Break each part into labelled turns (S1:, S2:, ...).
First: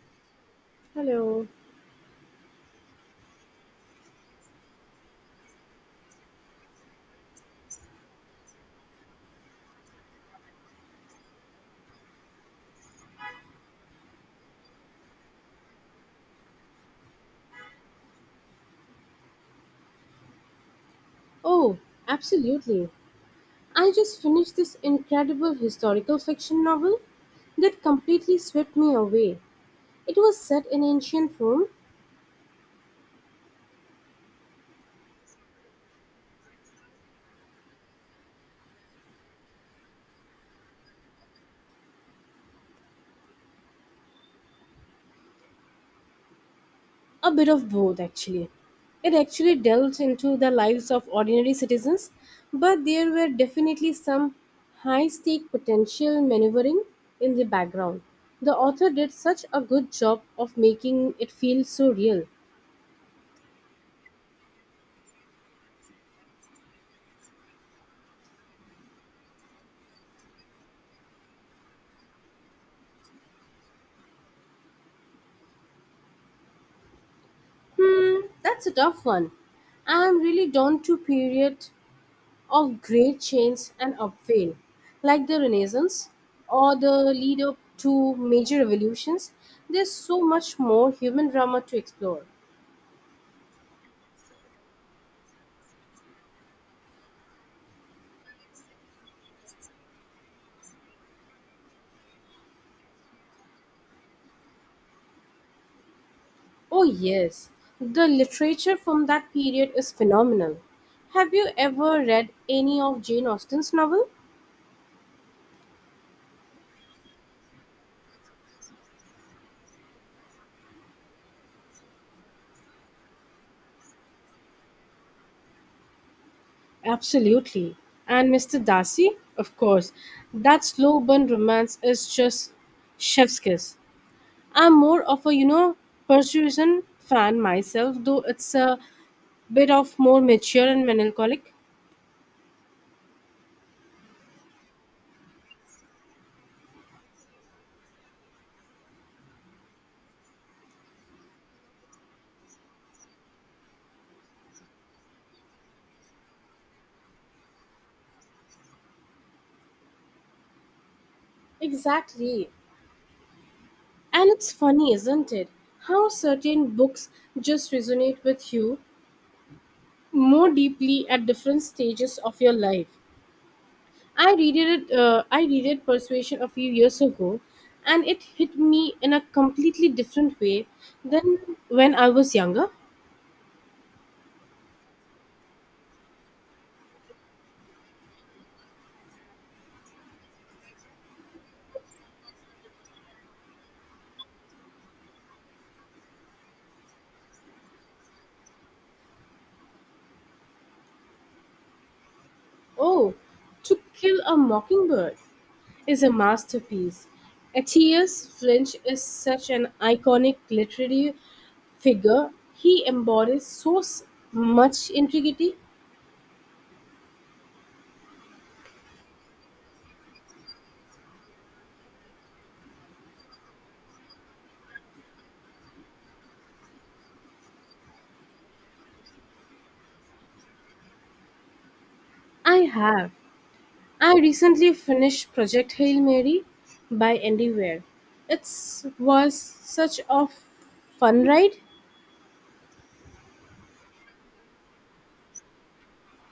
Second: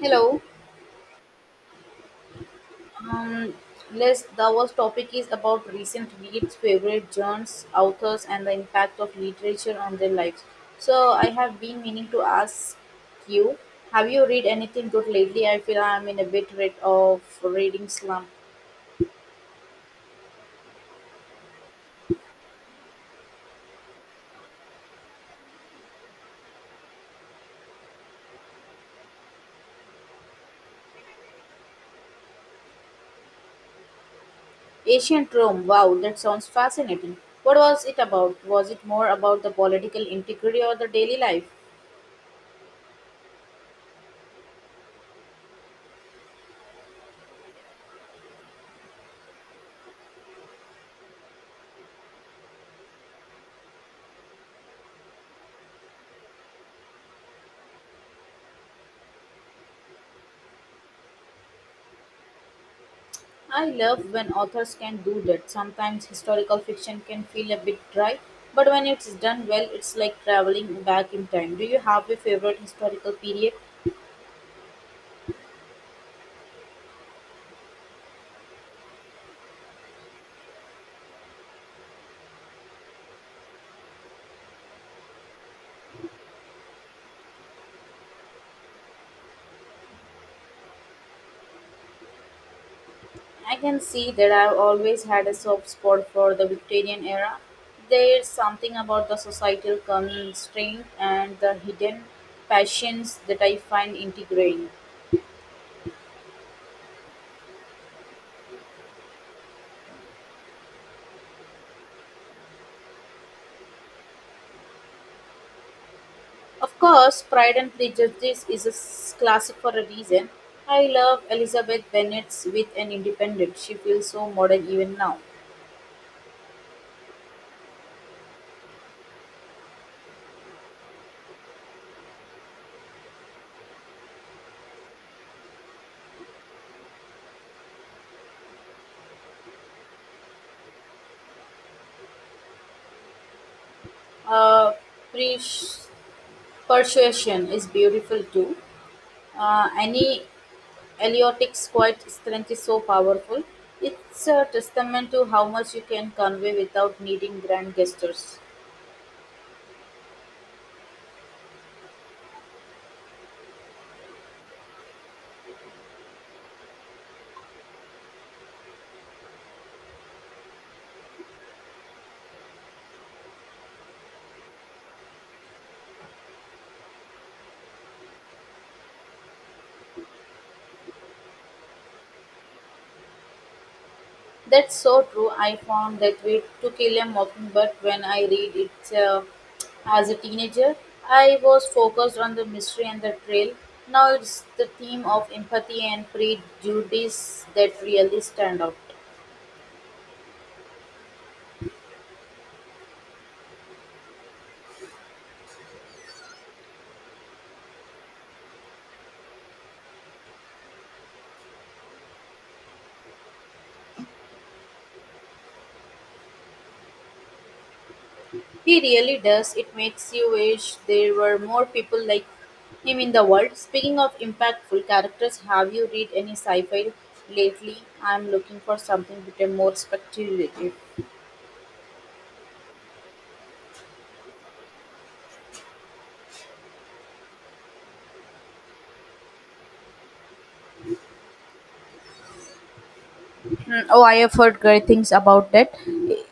S1: Hello.
S2: Hello.
S1: Um, Les, our topic is about recent reads, favorite genres, authors, and the impact of literature on their lives. So, I have been meaning to ask you, have you read anything good lately? I feel I am in a bit rid of reading slump.
S2: Oh, absolutely. I just finished this incredible historical fiction novel that completely swept me away. It was set in ancient Rome,
S1: Ancient Rome. Wow, that sounds fascinating. What was it about? Was it more about the political integrity or the daily life?
S2: a bit of both actually. It actually delves into the lives of ordinary citizens, but there were definitely some high stake potential maneuvering in the background. The author did such a good job of making it feel so real.
S1: I love when authors can do that. Sometimes historical fiction can feel a bit dry, but when it's done well, it's like traveling back in time. Do you have a favorite historical period?
S2: Hmm, that's a tough one. I'm really drawn to period of great chains and upheaval, like the Renaissance or the lead up to major revolutions, there's so much more human drama to explore.
S1: I can see that I've always had a soft spot for the Victorian era. There's something about the societal constraint and the hidden passions that I find integrating.
S2: Oh, yes, the literature from that period is phenomenal. Have you ever read any of Jane Austen's novel?
S1: Of course, Pride and Prejudice is a classic for a reason. I love Elizabeth Bennet's with an independent. She feels so modern even now.
S2: Absolutely. And Mr. Darcy? Of course. That slow burn romance is just chef's kiss. I'm more of a, you know, Persuasion fan myself, though it's a bit of more mature and melancholic.
S1: Uh, Pres- Persuasion is beautiful too. Annie Eliotic's quiet strength is so powerful. It's a testament to how much you can convey without needing grand gestures.
S2: Exactly. And it's funny, isn't it? How certain books just resonate with you more deeply at different stages of your life. I read it Persuasion a few years ago and it hit me in a completely different way than when I was younger.
S1: That's so true. I found that way to kill a mockingbird when I read it as a teenager. I was focused on the mystery and the thrill. Now it's the theme of empathy and prejudice that really stand out.
S2: Oh, To Kill a Mockingbird is a masterpiece. Atticus Finch is such an iconic literary figure he embodies much integrity.
S1: He really does. It makes you wish there were more people like him in the world. Speaking of impactful characters, have you read any sci fi lately? I'm looking for something a bit more speculative.
S2: I have. I recently finished Project Hail Mary by Andy Weir. It was such a fun ride.
S1: Oh, I have heard great things about that.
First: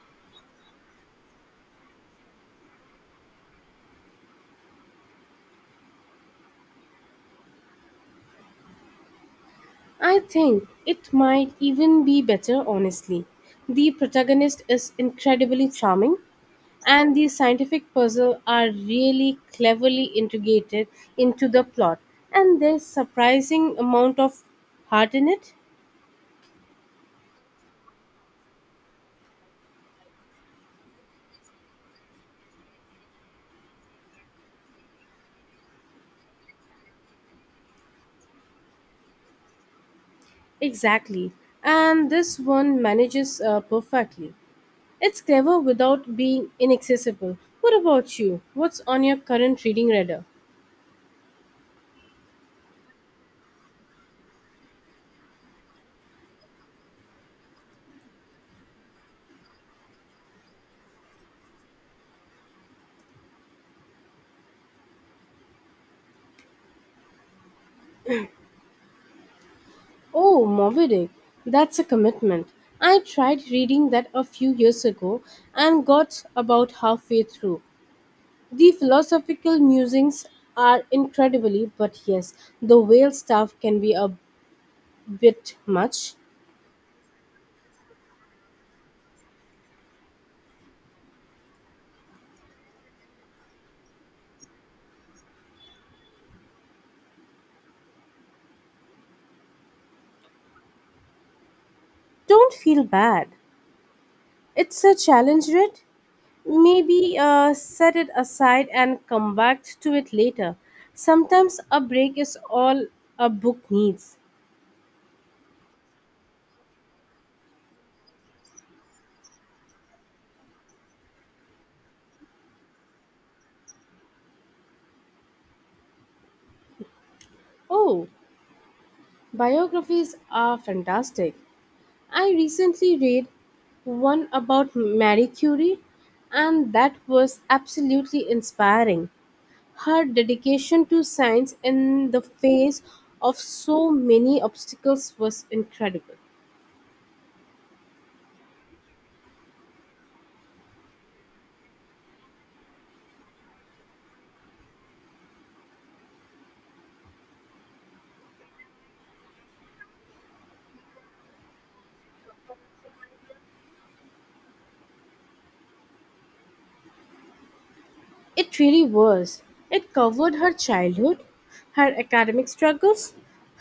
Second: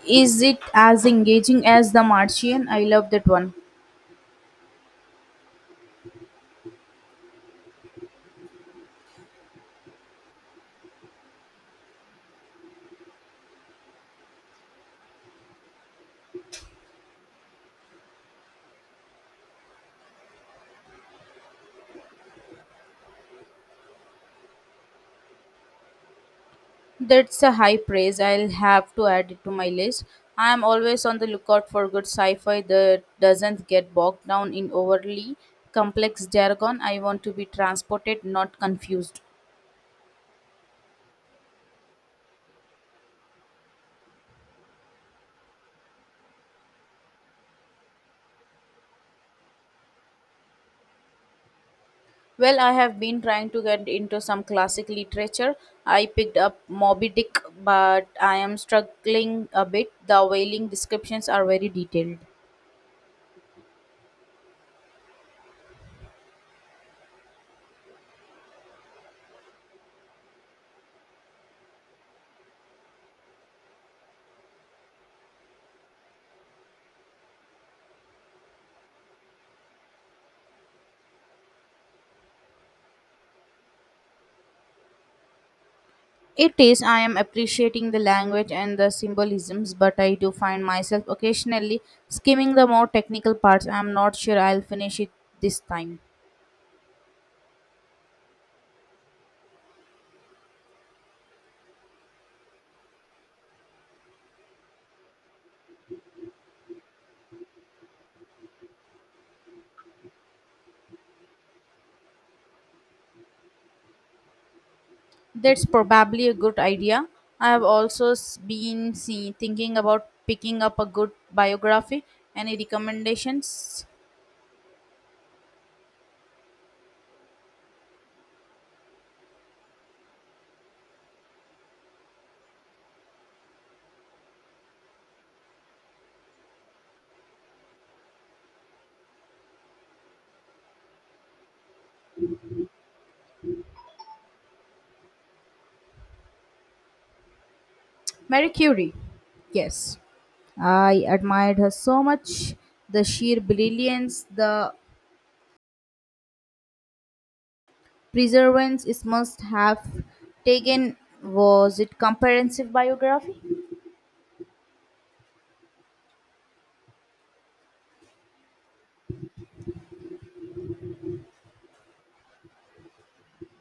S1: Is it as engaging as The Martian? I love that one.
S2: I think it might even be better, honestly. The protagonist is incredibly charming, and the scientific puzzle are really cleverly integrated into the plot, and there's surprising amount of heart in it.
S1: That's a high praise. I'll have to add it to my list. I am always on the lookout for good sci fi that doesn't get bogged down in overly complex jargon. I want to be transported, not confused.
S2: Exactly. And this one manages perfectly. It's clever without being inaccessible. What about you? What's on your current reading radar?
S1: Well, I have been trying to get into some classic literature. I picked up Moby Dick, but I am struggling a bit. The whaling descriptions are very detailed.
S2: Oh, Moby Dick. That's a commitment. I tried reading that a few years ago and got about halfway through. The philosophical musings are incredibly, but yes, the whale stuff can be a bit much.
S1: It is, I am appreciating the language and the symbolisms, but I do find myself occasionally skimming the more technical parts. I am not sure I'll finish it this time.
S2: Don't feel bad. It's a challenge, Red. Maybe set it aside and come back to it later. Sometimes a break is all a book needs.
S1: That's probably a good idea. I have also thinking about picking up a good biography. Any recommendations?
S2: Oh, biographies are fantastic. I recently read one about Marie Curie, and that was absolutely inspiring. Her dedication to science in the face of so many obstacles was incredible.
S1: Mary Curie. Yes. I admired her so much. The sheer brilliance, the Preservance is must have taken, was it comprehensive biography?
S2: It really was. It covered her childhood, her academic struggles,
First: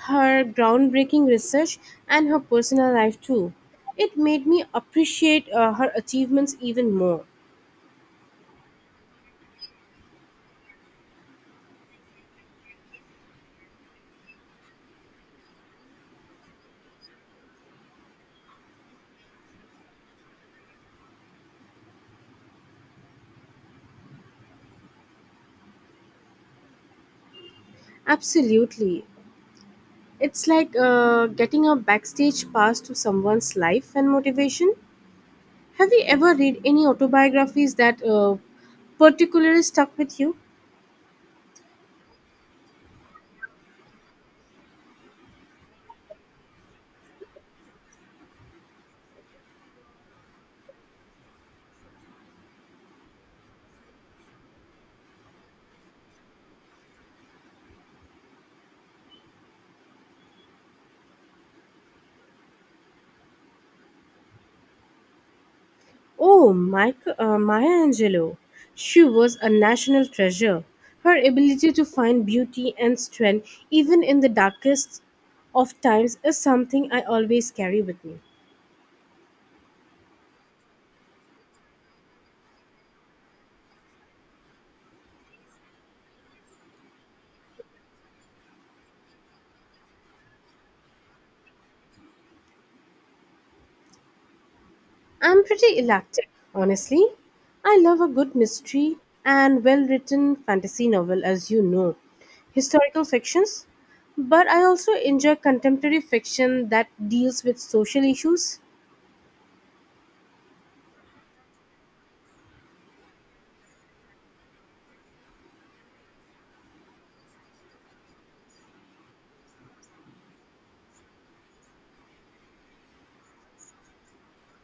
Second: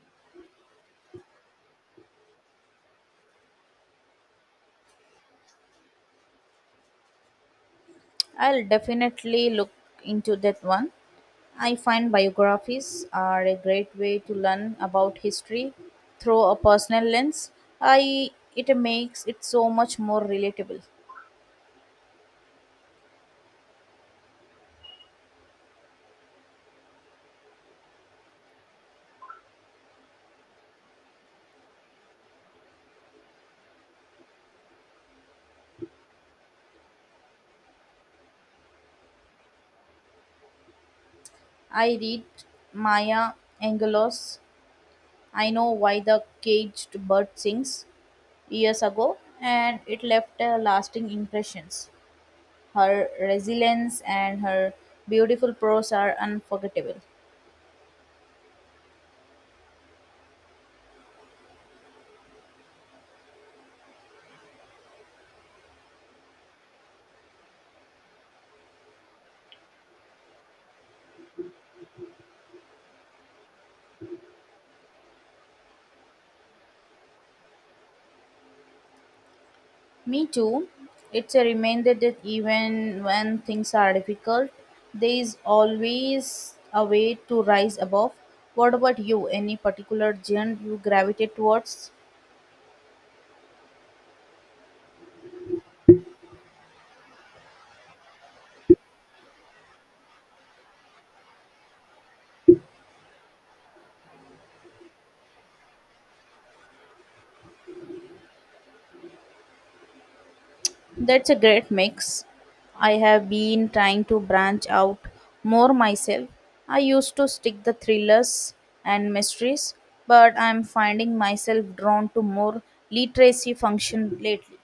S2: her groundbreaking research, and her personal life too. It made me appreciate her achievements even more.
S1: I'll definitely look into that one. I find biographies are a great way to learn about history through a personal lens. I It makes it so much more relatable.
S2: Absolutely. It's like getting a backstage pass to someone's life and motivation. Have you ever read any autobiographies that particularly stuck with you?
S1: I read Maya Angelos. I know why the caged bird sings years ago, and it left a lasting impressions. Her resilience and her beautiful prose are unforgettable.
S2: Oh, Maya Angelou. She was a national treasure. Her ability to find beauty and strength, even in the darkest of times, is something I always carry with me.
S1: Me too. It's a reminder that even when things are difficult, there is always a way to rise above. What about you? Any particular genre you gravitate towards?
S2: I'm pretty eclectic, honestly. I love a good mystery and well written fantasy novel, as you know, historical fictions. But I also enjoy contemporary fiction that deals with social issues.
S1: That's a great mix. I have been trying to branch out more myself. I used to stick the thrillers and mysteries, but I'm finding myself drawn to more literacy function lately.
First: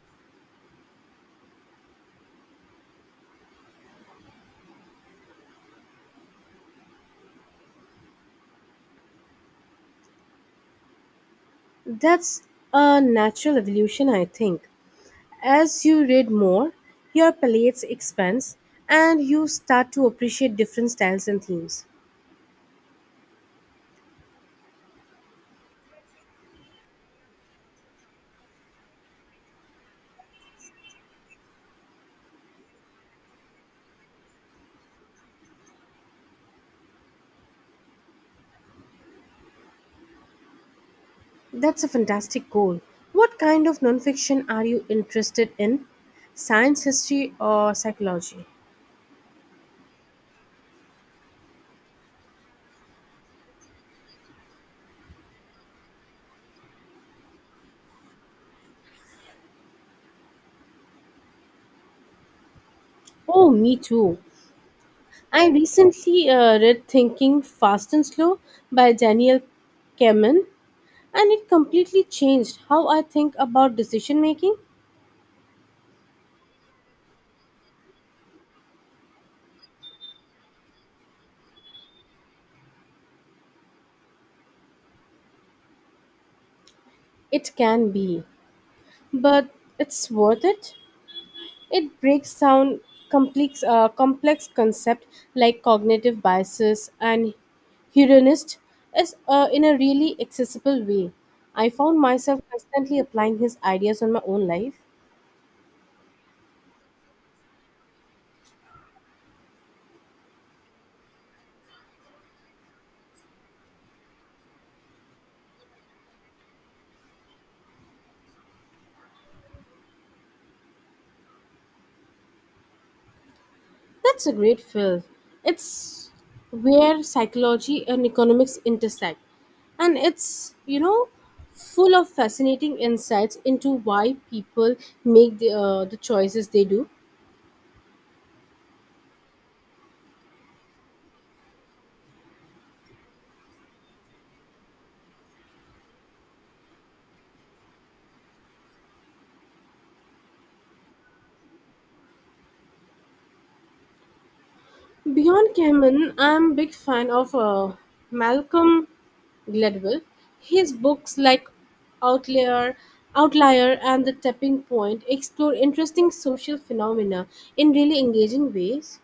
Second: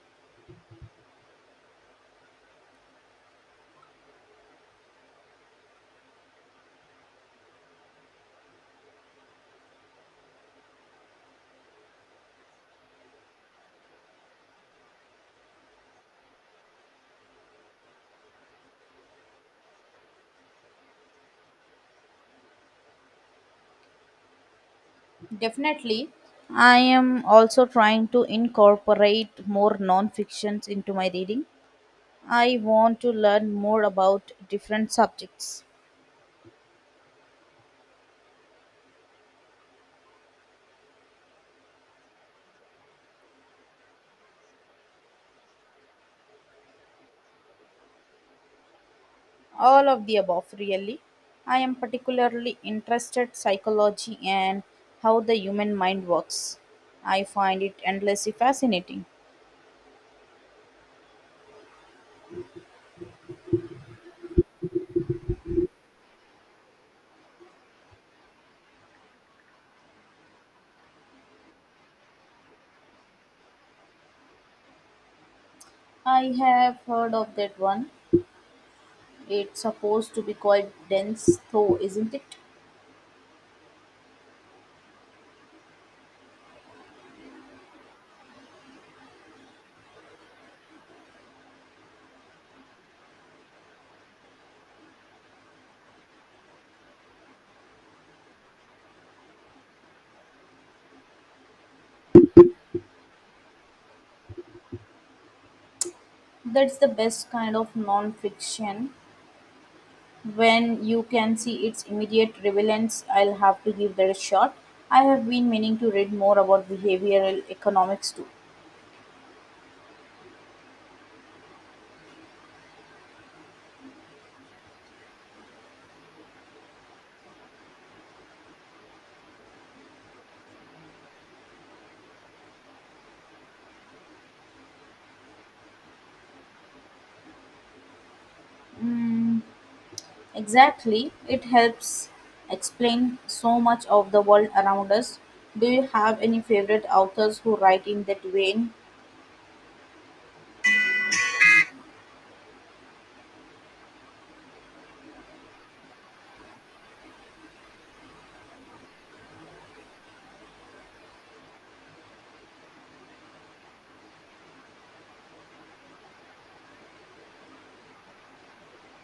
S2: That's a natural evolution, I think. As you read more, your palette expands and you start to appreciate different styles and themes.
S1: Definitely, I am also trying to incorporate more non-fictions into my reading. I want to learn more about different subjects.
S2: That's a fantastic goal. What kind of nonfiction are you interested in? Science, history, or psychology?
S1: All of the above, really. I am particularly interested psychology and how the human mind works. I find it endlessly fascinating.
S2: Oh, me too. I recently read Thinking Fast and Slow by Daniel Kahneman, and it completely changed how I think about decision making.
S1: I have heard of that one. It's supposed to be quite dense, though, isn't it?
S2: It can be, but it's worth it. It breaks down complex concepts like cognitive biases and hedonism is, in a really accessible way. I found myself constantly applying his ideas on my own life.
S1: That's the best kind of non-fiction. When you can see its immediate relevance, I'll have to give that a shot. I have been meaning to read more about behavioral economics too.
S2: That's a great field. It's where psychology and economics intersect. And it's, you know, full of fascinating insights into why people make the choices they do.
S1: Mm, Exactly. It helps explain so much of the world around us. Do you have any favorite authors who write in that vein?
S2: Beyond Kamen, I'm a big fan of Malcolm Gladwell. His books like Outlier, Outlier and The Tapping Point explore interesting social phenomena in really engaging ways.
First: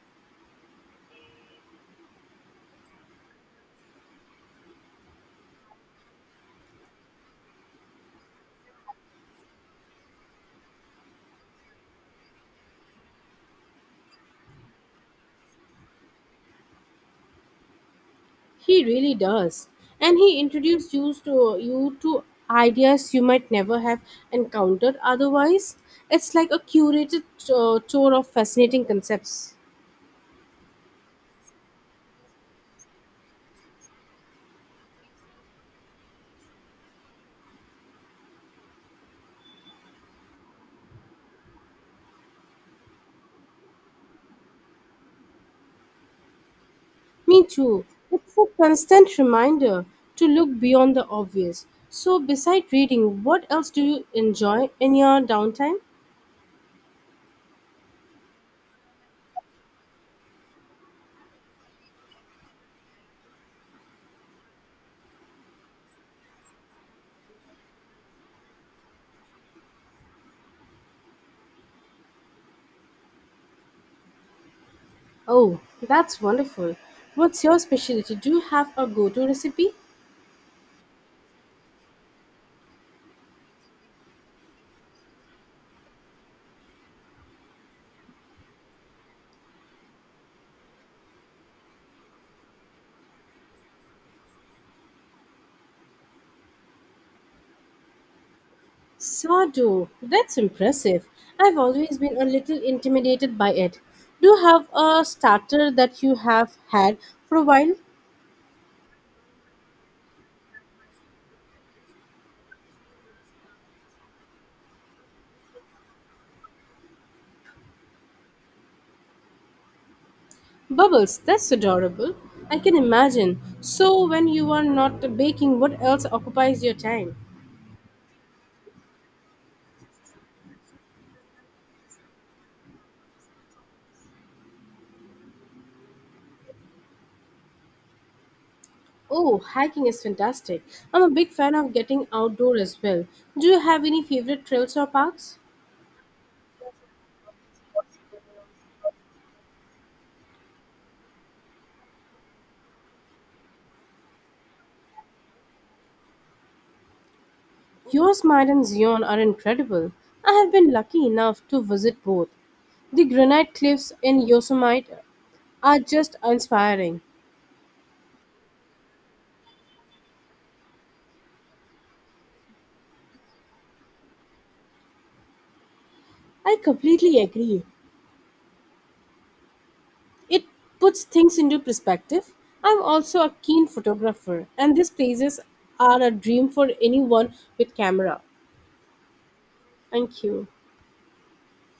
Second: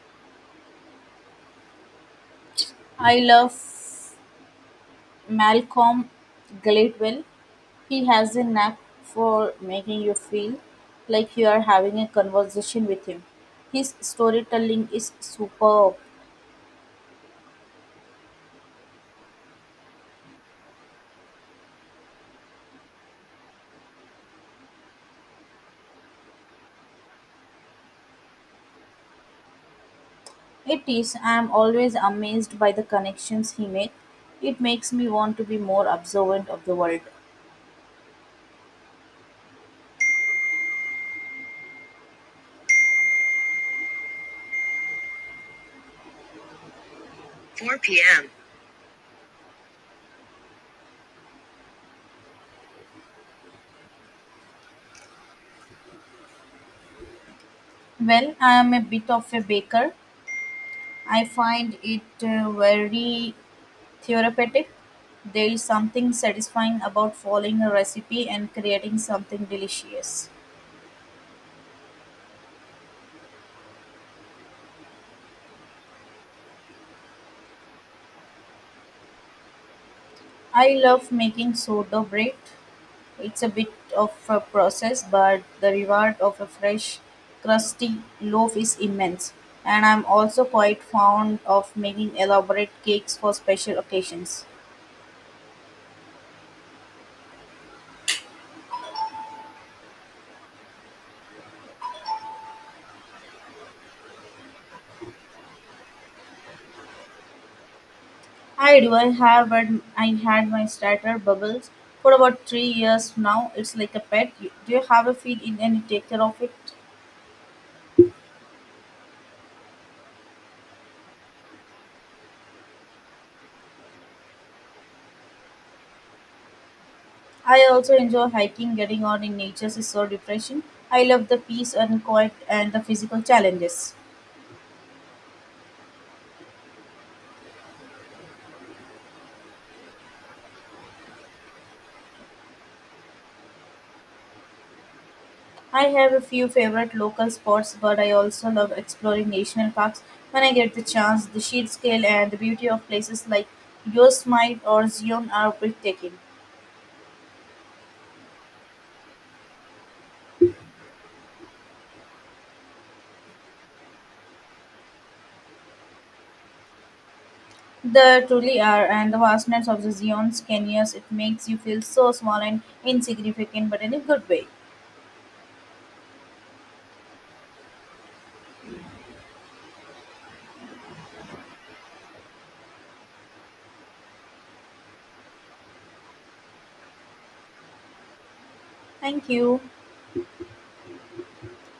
S1: I love Malcolm Gladwell. He has a knack for making you feel like you are having a conversation with him. His storytelling is superb.
S2: He really does. And he introduces you to ideas you might never have encountered otherwise. It's like a curated tour of fascinating concepts.
S1: It is. I am always amazed by the connections he makes. It makes me want to be more observant of the world.
S2: Me too.
S1: 4 p.m.
S2: It's a constant reminder to look beyond the obvious. So, beside reading, what else do you enjoy in your downtime?
S1: Well, I am a bit of a baker. I find it very therapeutic. There is something satisfying about following a recipe and creating something delicious.
S2: Oh, that's wonderful. What's your specialty? Do you have a go to recipe?
S1: I love making sourdough bread. It's a bit of a process, but the reward of a fresh, crusty loaf is immense. And I'm also quite fond of making elaborate cakes for special occasions.
S2: Sourdough. That's impressive. I've always been a little intimidated by it. Do you have a starter that you have had for a while?
S1: I do. I had my starter bubbles for about 3 years now. It's like a pet. You- Do you have a feed in and you take care of it?
S2: Bubbles. That's adorable. I can imagine. So, when you are not baking, what else occupies your time?
S1: I also enjoy hiking. Getting out in nature is so refreshing. I love the peace and quiet and the physical challenges.
S2: Oh, hiking is fantastic. I'm a big fan of getting outdoor as well. Do you have any favorite trails or parks?
S1: I have a few favorite local spots, but I also love exploring national parks when I get the chance. The sheer scale and the beauty of places like Yosemite or Zion are breathtaking.
S2: Yosemite and Zion are incredible. I have been lucky enough to visit both. The granite cliffs in Yosemite are just inspiring.
S1: They truly are, and the vastness of the Zion's canyons, it makes you feel so small and insignificant, but in a good way.
S2: I completely agree. It puts things into perspective. I'm also a keen photographer, and these places are a dream for anyone with camera.
S1: Thank you.
S2: Thank you.